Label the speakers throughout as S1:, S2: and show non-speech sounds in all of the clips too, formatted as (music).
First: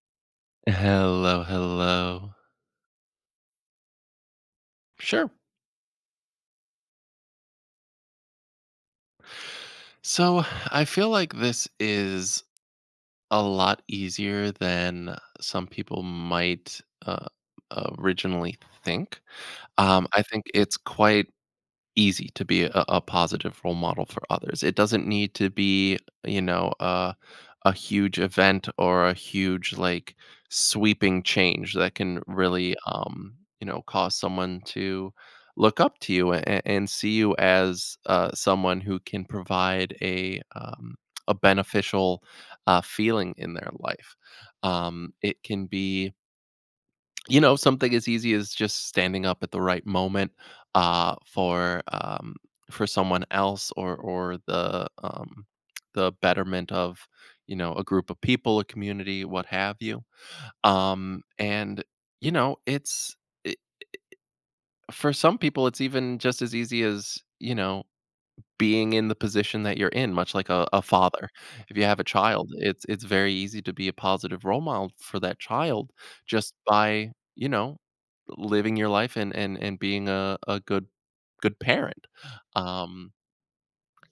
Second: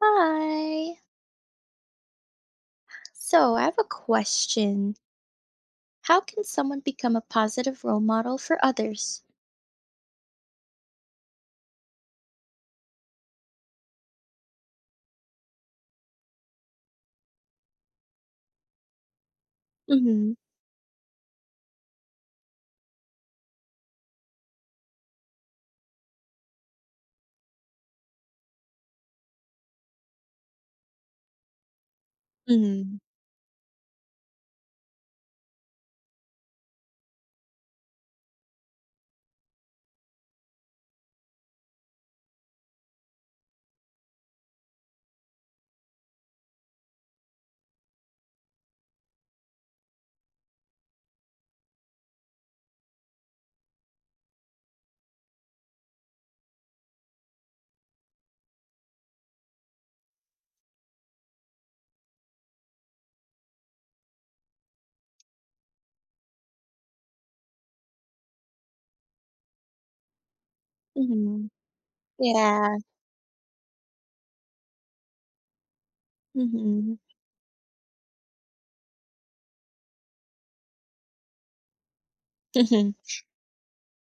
S1: Hi.
S2: Hello, hello.
S1: So I have a question.
S2: Sure.
S1: How can someone become a positive role model for others?
S2: So I feel like this is a lot easier than some people might uh, originally think. I
S1: Mm-hmm.
S2: think it's quite easy to be a positive role model for others. It doesn't need to be, you know, a a huge event or a huge like sweeping change that can really,
S1: Mm-hmm.
S2: cause someone to look up to you and see you as someone who can provide a beneficial feeling in their life. It can be something as easy as just standing up at the right moment, uh, for, um for someone else or the betterment of, a group of people, a community, what have you. Um, and, it's I for some people, it's even just as easy as, being in the position that you're in, much like a father.
S1: Mm-hmm.
S2: If you have a child,
S1: Yeah.
S2: it's very easy to be a positive role model for that child just
S1: Mm-hmm. (laughs)
S2: by, living your life and and being a good parent.
S1: Mm-hmm.
S2: Um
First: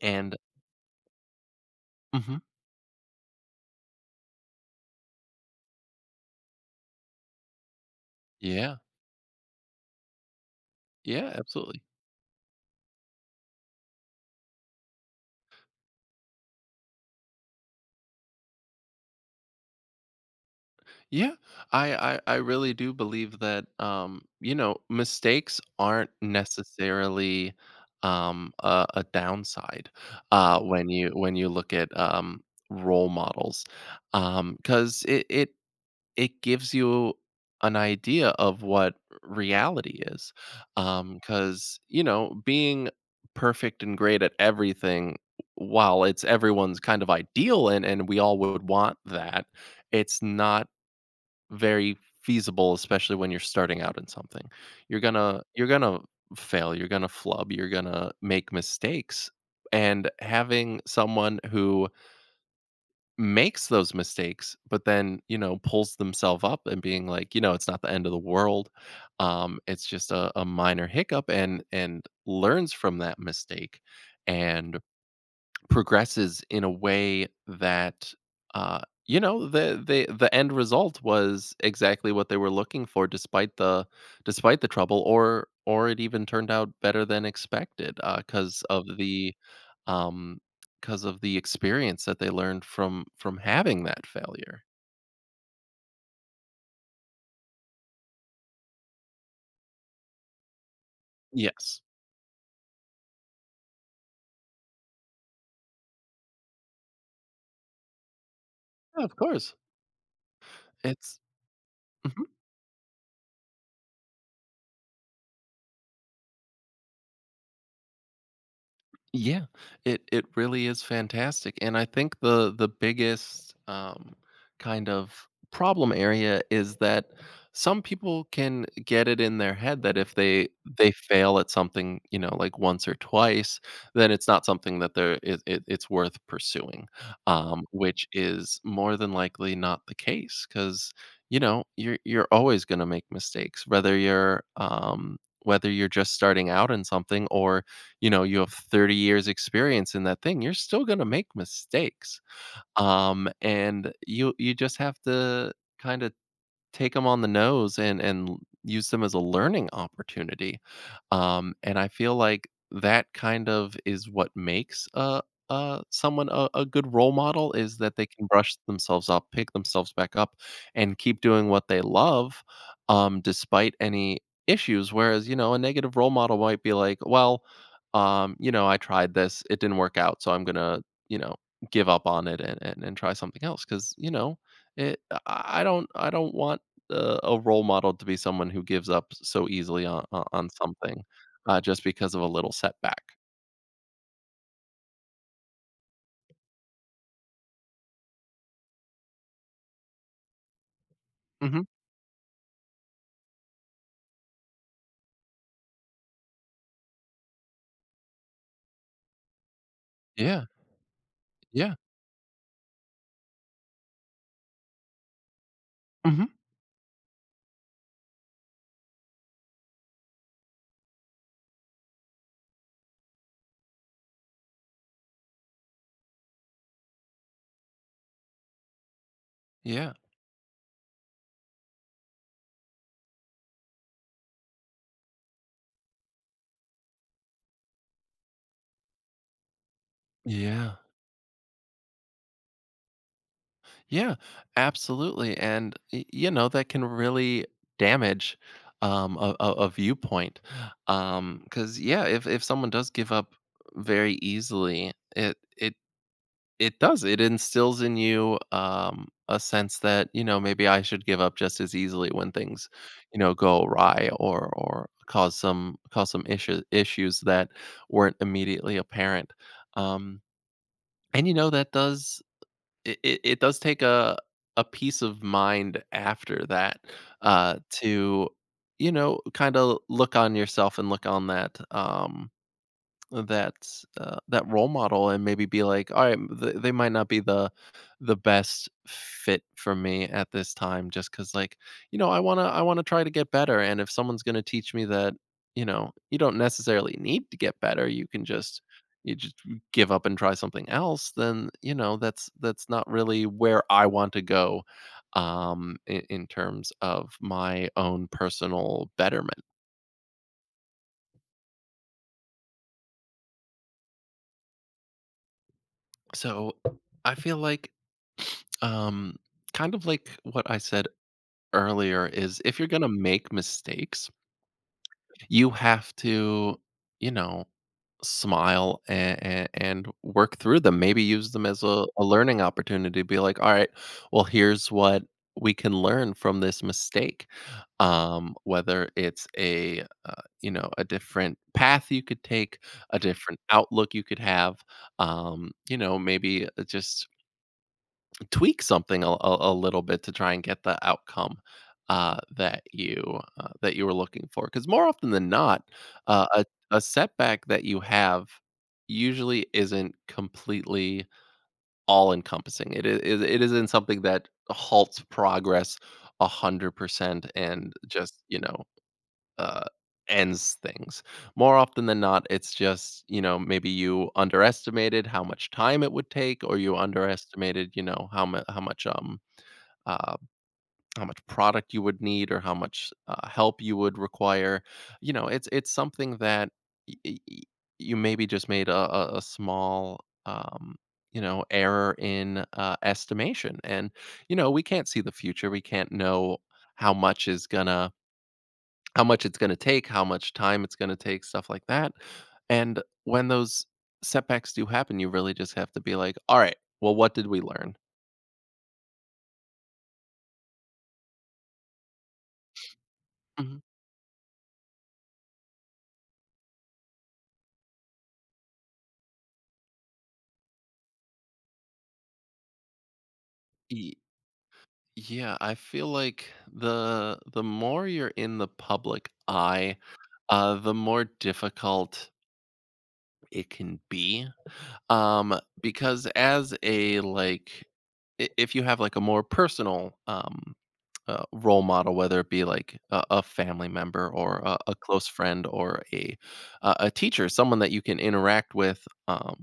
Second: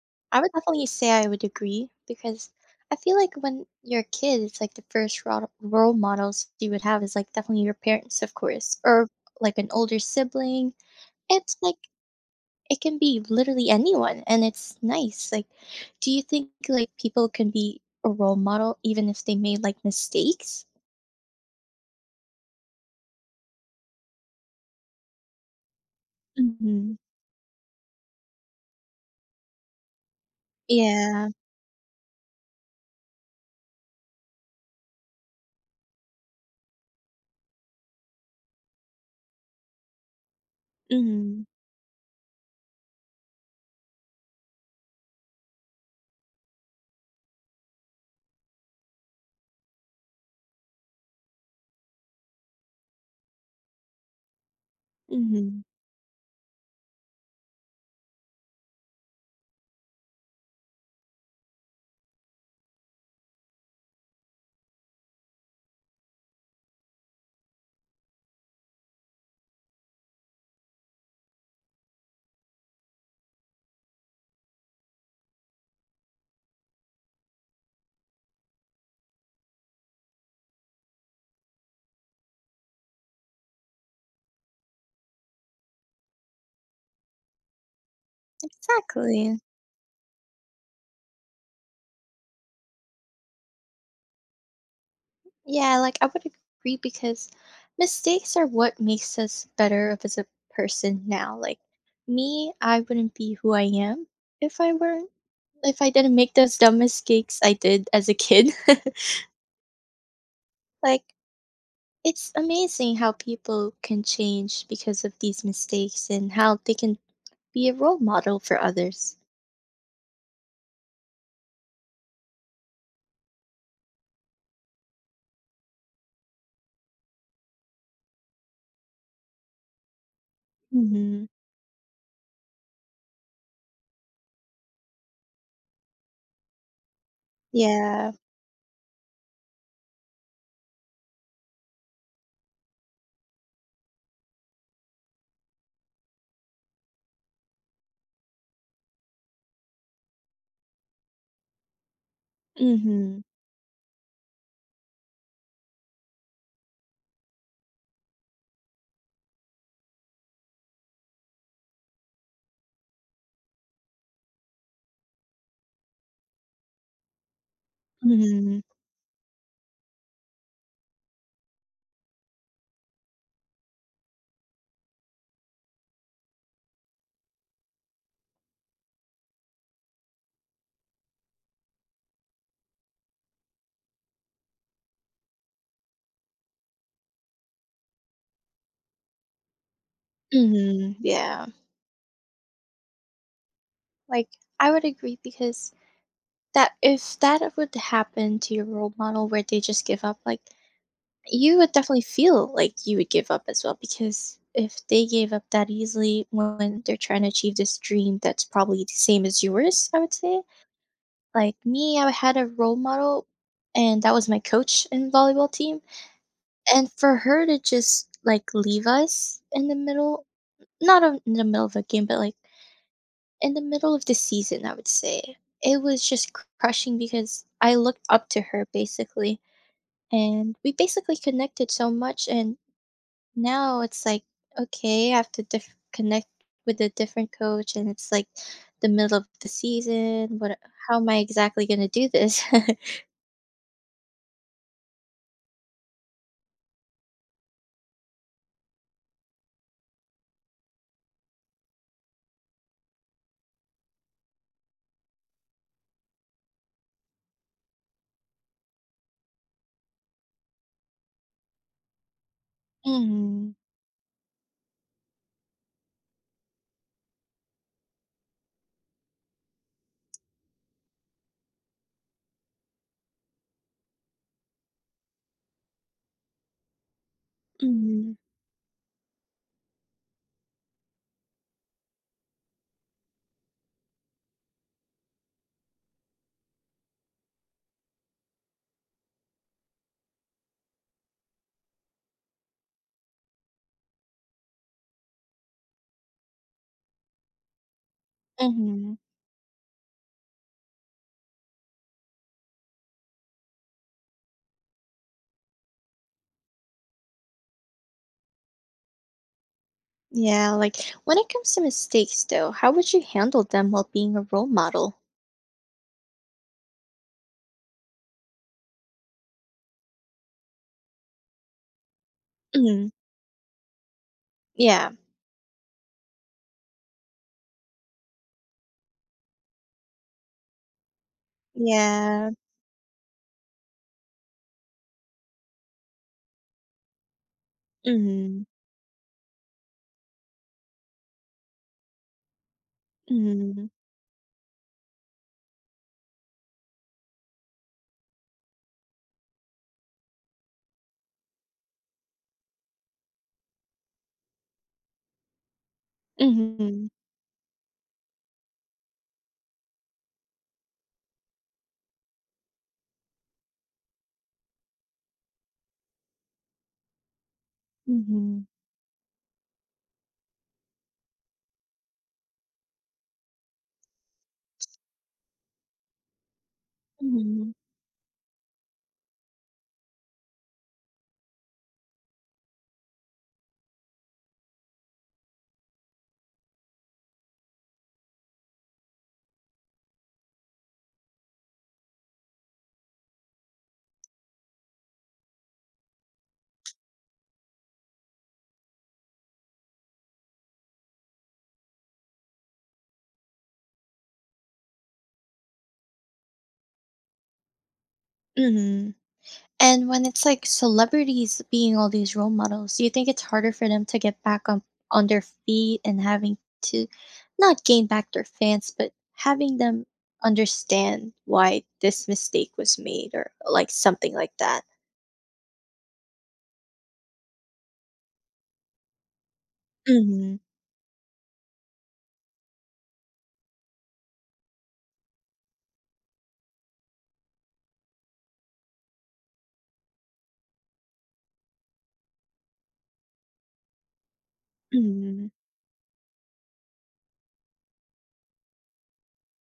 S2: and
S1: I would definitely say I would agree
S2: mhm.
S1: because I feel like when you're a kid, it's like the first role models you would have is like definitely your parents, of
S2: Yeah,
S1: course, or like an older sibling.
S2: yeah,
S1: It's like
S2: absolutely.
S1: it can be literally anyone and it's nice. Like, do you think like people can be a role model even if they made like mistakes?
S2: Yeah, I really do believe that mistakes aren't
S1: Mhm.
S2: necessarily a downside when you
S1: Yeah.
S2: when you look at role models because it gives you an idea of what reality is
S1: Mhm.
S2: because you know being perfect and great at everything while it's everyone's kind of ideal and we all would want that, it's not very feasible, especially when you're starting out in something. You're gonna
S1: Mhm.
S2: you're gonna fail, you're gonna flub, you're gonna make mistakes. And having someone who makes those mistakes, but then, you know, pulls themselves up and being like, you know, it's not the end of the world. It's just a minor hiccup and learns from that mistake and progresses in a way that uh you know the end result was exactly what they were looking for despite the trouble or it even turned out better than expected
S1: Exactly.
S2: um cuz of the experience that they learned from having that failure.
S1: Yeah, like I would agree because mistakes are what makes us better of as a person now. Like
S2: Yes,
S1: me, I wouldn't be who I am if I weren't if I didn't make those dumb mistakes I did as a kid. (laughs)
S2: of course.
S1: Like,
S2: It's
S1: it's
S2: (laughs)
S1: amazing how people can change because of these mistakes and how they can be a role model for others.
S2: yeah, it really is fantastic, and I think the biggest kind of problem area is that some people can get it in their head that if they
S1: Mhm.
S2: fail at something, you know, like once or twice, then it's not something that it's worth pursuing, which
S1: Yeah.
S2: is more than likely not the case because you're always going to make mistakes, whether you're just starting out in something or you know you have 30 years experience in that thing. You're still going to make mistakes,
S1: Mhm.
S2: and you just have to kind of take them on the nose and use them as a learning opportunity, and I feel like that kind of is what makes, someone a good role model is that they can brush
S1: Mhm.
S2: themselves up, pick themselves back up, and keep doing what they love, despite any issues, whereas, you know, a negative role model might be like, "Well, you know, I tried this, it didn't work out, so I'm gonna, you know, give up on it and and try something else because you know, it I don't want a role model to be someone who gives up so easily on on
S1: Mhm.
S2: something,
S1: Yeah.
S2: just because of a little setback."
S1: Like I would agree because that if that would happen to your role model where they just give up, like you
S2: Mhm.
S1: would definitely feel like you would give up as well because if they gave up that easily when they're trying to achieve this dream that's probably the same as yours, I would say
S2: Yeah,
S1: like
S2: yeah.
S1: me, I had a role model, and that was my coach in volleyball team.
S2: Mhm.
S1: And for her to just like leave us in the middle, not of- in the middle of a game, but like in the middle of the season, I would say it was just crushing because I looked up to her basically,
S2: Yeah.
S1: and we basically connected so much. And now it's like, okay, I have to connect with a different coach, and it's like the middle of the season. What?
S2: Yeah.
S1: How am I exactly gonna do this? (laughs)
S2: Yeah. Absolutely, and y you know, that can really damage, a a viewpoint, because yeah, if someone does give up very easily, It does, it instills in you, a sense that, you know, maybe I should give up just as easily when things, you know,
S1: Mhm.
S2: go awry or cause some issues, that weren't immediately apparent, um, and, you know, that does it does take a peace of mind after that,
S1: Mhm.
S2: to, you know, kinda look on yourself and look on that, that, that role model and maybe be like, "All right, th they might not be the best fit for me at this time. Just because, like, you know, I wanna try to get better, and if someone's gonna teach me that, you know, you don't necessarily need to get better, you can just
S1: Mhm.
S2: you just give up and try something else, then, you know, that's not really where I want to go, in terms of my own personal betterment."
S1: Yeah, like when it comes to mistakes though, how would you handle them while being a role model?
S2: So, I feel like Um, kind of like what I said earlier is if you're gonna
S1: Mhm.
S2: make mistakes,
S1: Yeah.
S2: you have to, you know, smile and work through them. Maybe use them as a
S1: Yeah.
S2: learning opportunity. Be like, all right, well, here's what we can learn from this mistake.
S1: Mhm.
S2: Whether it's you know, a different path you could take, a different
S1: Mhm.
S2: outlook you could have. You know, maybe just tweak something a little bit to try and get the outcome that you were looking for. Because more often than not, uh, a a
S1: Mhm.
S2: setback that you have usually isn't completely all encompassing. It isn't something that halts progress 100% and just you
S1: Mhm.
S2: know uh, ends things. More often than not, it's just you know maybe you underestimated how much time it would take, or you
S1: Mhm.
S2: underestimated you know uh, how much product you would need or how much help you would require. You know, it's something that y- y- y- you maybe just made a small um, you know error in estimation, and you know we can't see the future. We can't know how much is gonna how much it's gonna take, how much time it's gonna take, stuff like that. And when those setbacks do happen, you really just have to be like, all right, well, what did we learn?
S1: Mhm. And when it's like celebrities being all these role models, do you think it's harder for them to get back on their feet and having to not gain back their fans, but having them understand why this mistake was made or like
S2: Mhm.
S1: something like that?
S2: Yeah, I feel like the more you're in the public eye,
S1: Mhm.
S2: the more difficult it can be. Because as a like, if you have like a more personal role model, whether it be like a family member or a close
S1: Mhm,
S2: friend or a teacher, someone that you can interact with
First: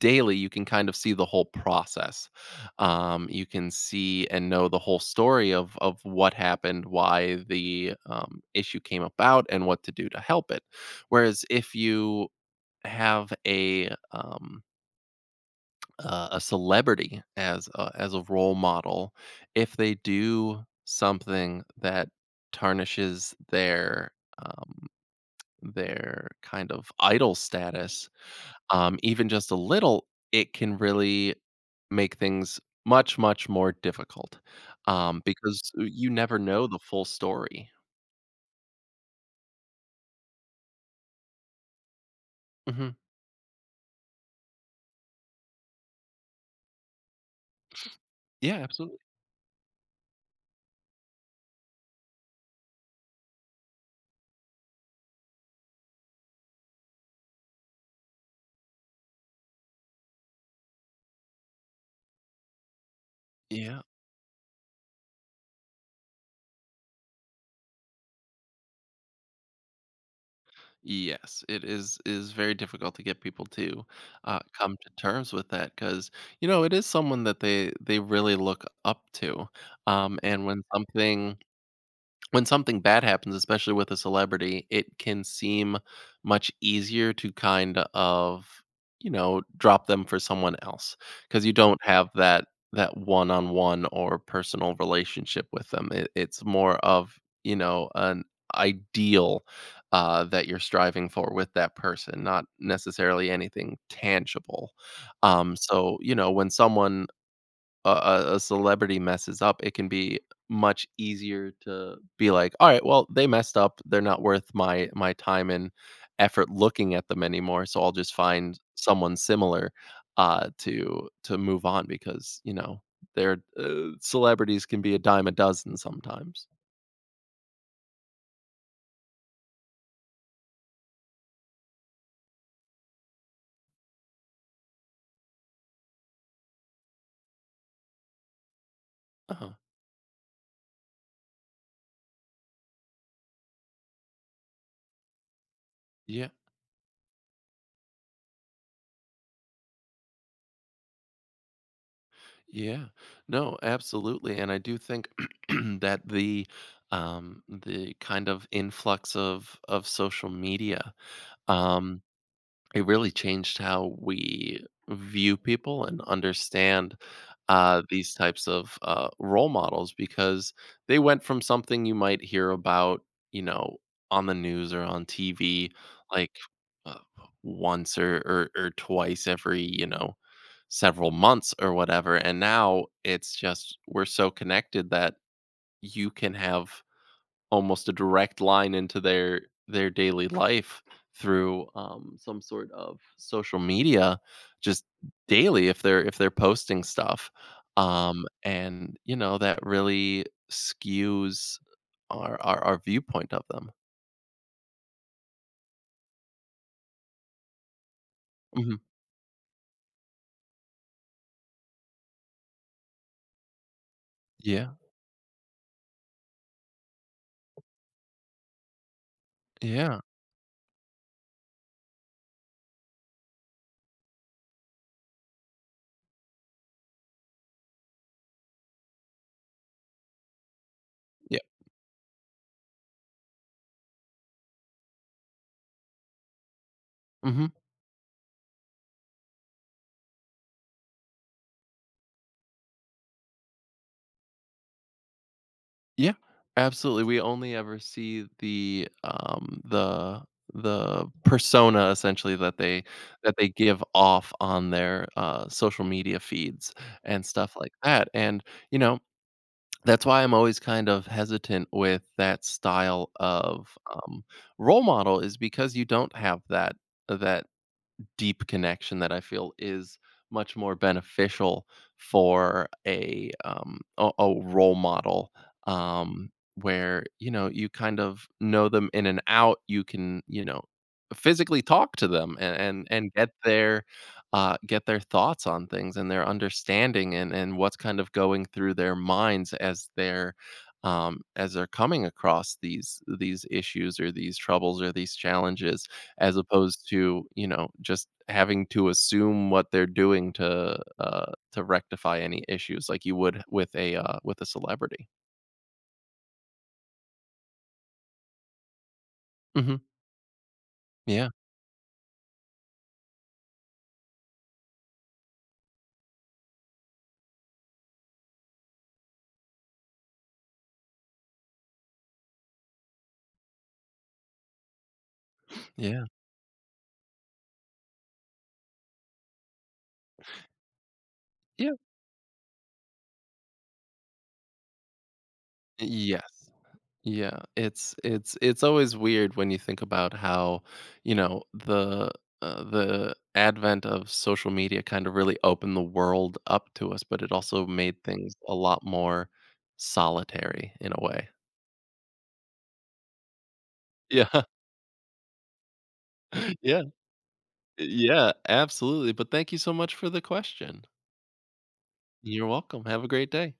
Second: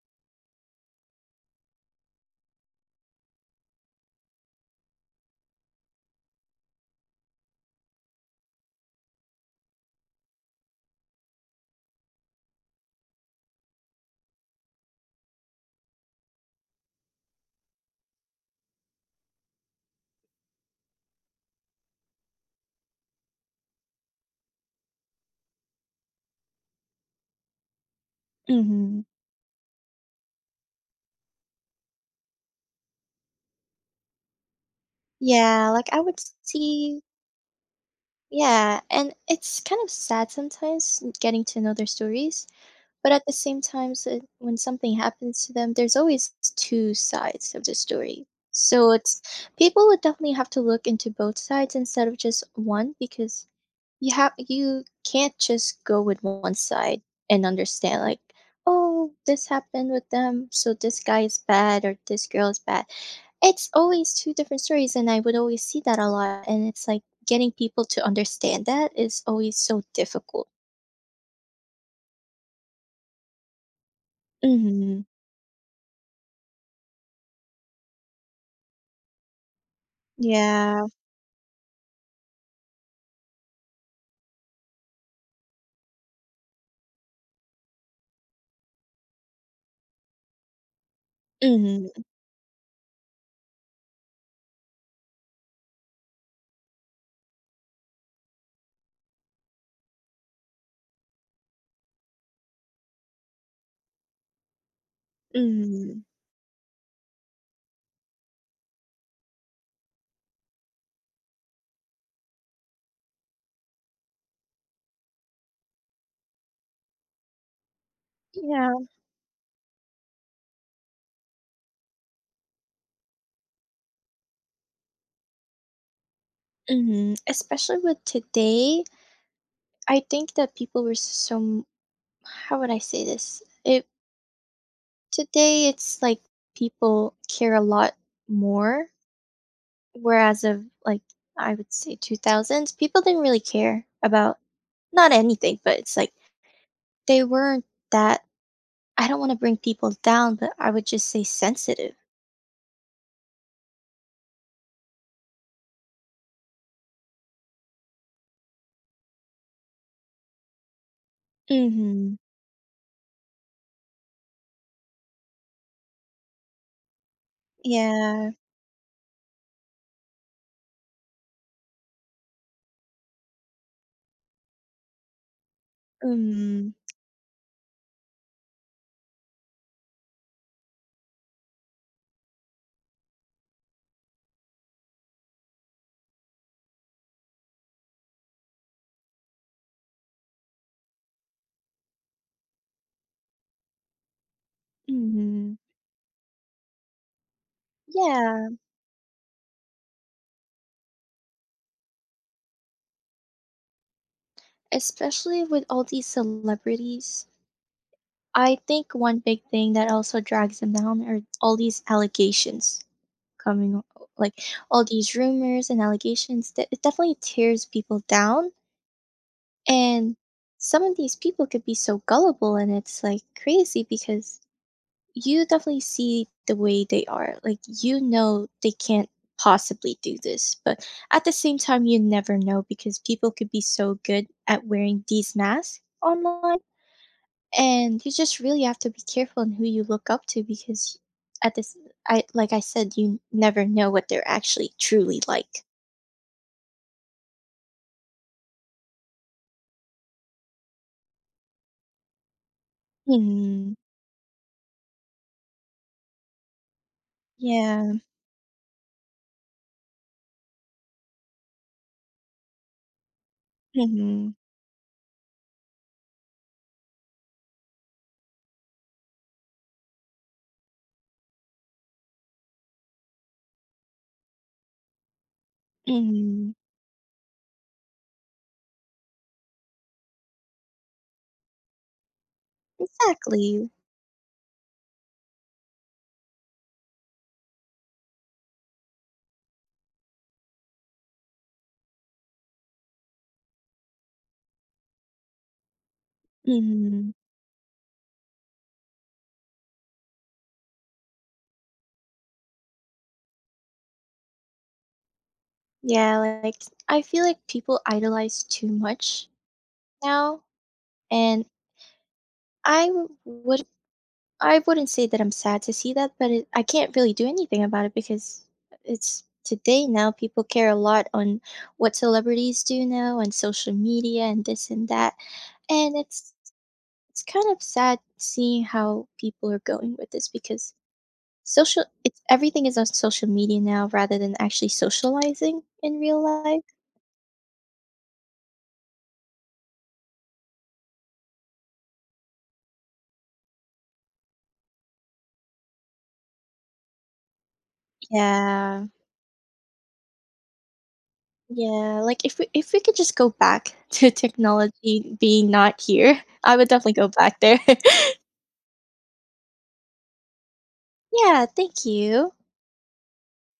S2: daily. You can kind of see the whole process. You can see and know the whole story of what happened, why the issue came about, and what to do to help it. Whereas if you have a celebrity as as a role model, if they do something that tarnishes um, their kind of idol status,
S1: mhm.
S2: even just a little, it can really make things much, much more difficult,
S1: Yeah,
S2: because
S1: like, I
S2: you
S1: would
S2: never know the
S1: see
S2: full story.
S1: yeah, and it's kind of sad sometimes getting to know their stories,
S2: Hmm.
S1: but at the same time, when something happens to them, there's always 2 sides of the story.
S2: Yeah,
S1: So
S2: absolutely.
S1: it's people would definitely have to look into both sides instead of just one because you have you can't just go with one side and understand like, "Oh, this happened with them, so this guy is bad or this girl is bad." It's
S2: Yeah.
S1: always 2 different stories, and I would always see that a lot, and it's like getting people to understand that is always so difficult.
S2: Yes, it is very difficult to get people to come to
S1: Mhm.
S2: terms with that because you know it is someone that they really look up to, and when
S1: Yeah.
S2: something bad happens, especially with a celebrity, it can seem much easier to kind of, you know, drop them for someone else because you don't
S1: Mhm.
S2: have that one-on-one or personal relationship with them. It's more of, you know, an ideal that you're striving for with that person, not necessarily anything tangible. So,
S1: Mhm.
S2: you know, when someone a celebrity messes up, it can be much easier to be like, "All right, well, they messed up. They're not worth my time and effort looking at them anymore, so I'll just find
S1: Yeah.
S2: someone similar, to move on," because, you know, their celebrities can be a dime a dozen sometimes.
S1: Mhm. Especially with today, I think that people were so how would I say this? It today it's like people care a lot more,
S2: Uh-huh.
S1: whereas of like I would say 2000s, people didn't really care about not anything, but it's like
S2: Yeah,
S1: they weren't that I don't want to bring people down, but I would just say sensitive.
S2: yeah. No, absolutely, and I do think (clears throat) that the kind of influx of social media, um
S1: Mhm.
S2: it really changed how we view people and understand these
S1: Yeah.
S2: types of role models because they went from something you might hear about, you know, on the news or on TV, like
S1: Mhm.
S2: uh, once or, twice every, you know, several months or whatever. And now it's just we're so connected that you can have almost a direct line into their daily life through some sort of social media just
S1: Mhm.
S2: daily if they're posting stuff,
S1: Yeah,
S2: and you know that really skews our viewpoint of them.
S1: especially with all these celebrities. I
S2: Mhm.
S1: think one big thing that also drags them down are all these allegations coming like
S2: Yeah,
S1: all these rumors and allegations that it definitely tears people down
S2: yeah,
S1: and some of these people could be so gullible and it's like crazy because you definitely see the way they are like they can't possibly do this but at the
S2: yeah.
S1: same time you never know because people could be so good at wearing these masks online
S2: Mhm.
S1: and you just really have to be careful in who you look up to because at this I like I said, you never know what they're actually truly like.
S2: Yeah, absolutely. We only ever see the, the persona essentially that they
S1: Mhm.
S2: give off on their, social media feeds and stuff like
S1: Yeah.
S2: that, and, you know, that's why I'm always kind of hesitant with that style of, um,
S1: Mhm.
S2: role model is because you don't have that that deep connection that I feel is much more beneficial for a a role model, um,
S1: Mhm.
S2: where you know you kind of know them in and out. You can you know physically talk to them and and
S1: Exactly.
S2: get their thoughts on things and their understanding and what's kind of going through their minds as they're coming across these issues or these troubles or these challenges as opposed
S1: Mhm.
S2: to, you know, just having to assume what they're doing to rectify any issues like you would with with a celebrity.
S1: Yeah, like I feel like people idolize too much
S2: Mhm.
S1: now,
S2: Yeah.
S1: and I w would I wouldn't say that I'm sad to see that, but it, I can't really do anything about it because it's today now. People care a lot on what celebrities do now and social media and this and that, and
S2: Yeah.
S1: it's kind of sad seeing how people are going with this because
S2: Yeah.
S1: social it's everything is on social media now rather than actually socializing in real
S2: Yes.
S1: life.
S2: Yeah. It's always weird when you think about how, you know, the advent of social media kind of really opened the world up to us, but it also made things a lot
S1: Yeah.
S2: more solitary in a way. (laughs)
S1: Yeah, like if we could just go back (laughs) to
S2: Yeah.
S1: technology being not here, I
S2: (laughs)
S1: would
S2: Yeah.
S1: definitely go back there. (laughs)
S2: Yeah, absolutely, but thank you so much for the question.
S1: Yeah, thank you.
S2: You're welcome, have a great day.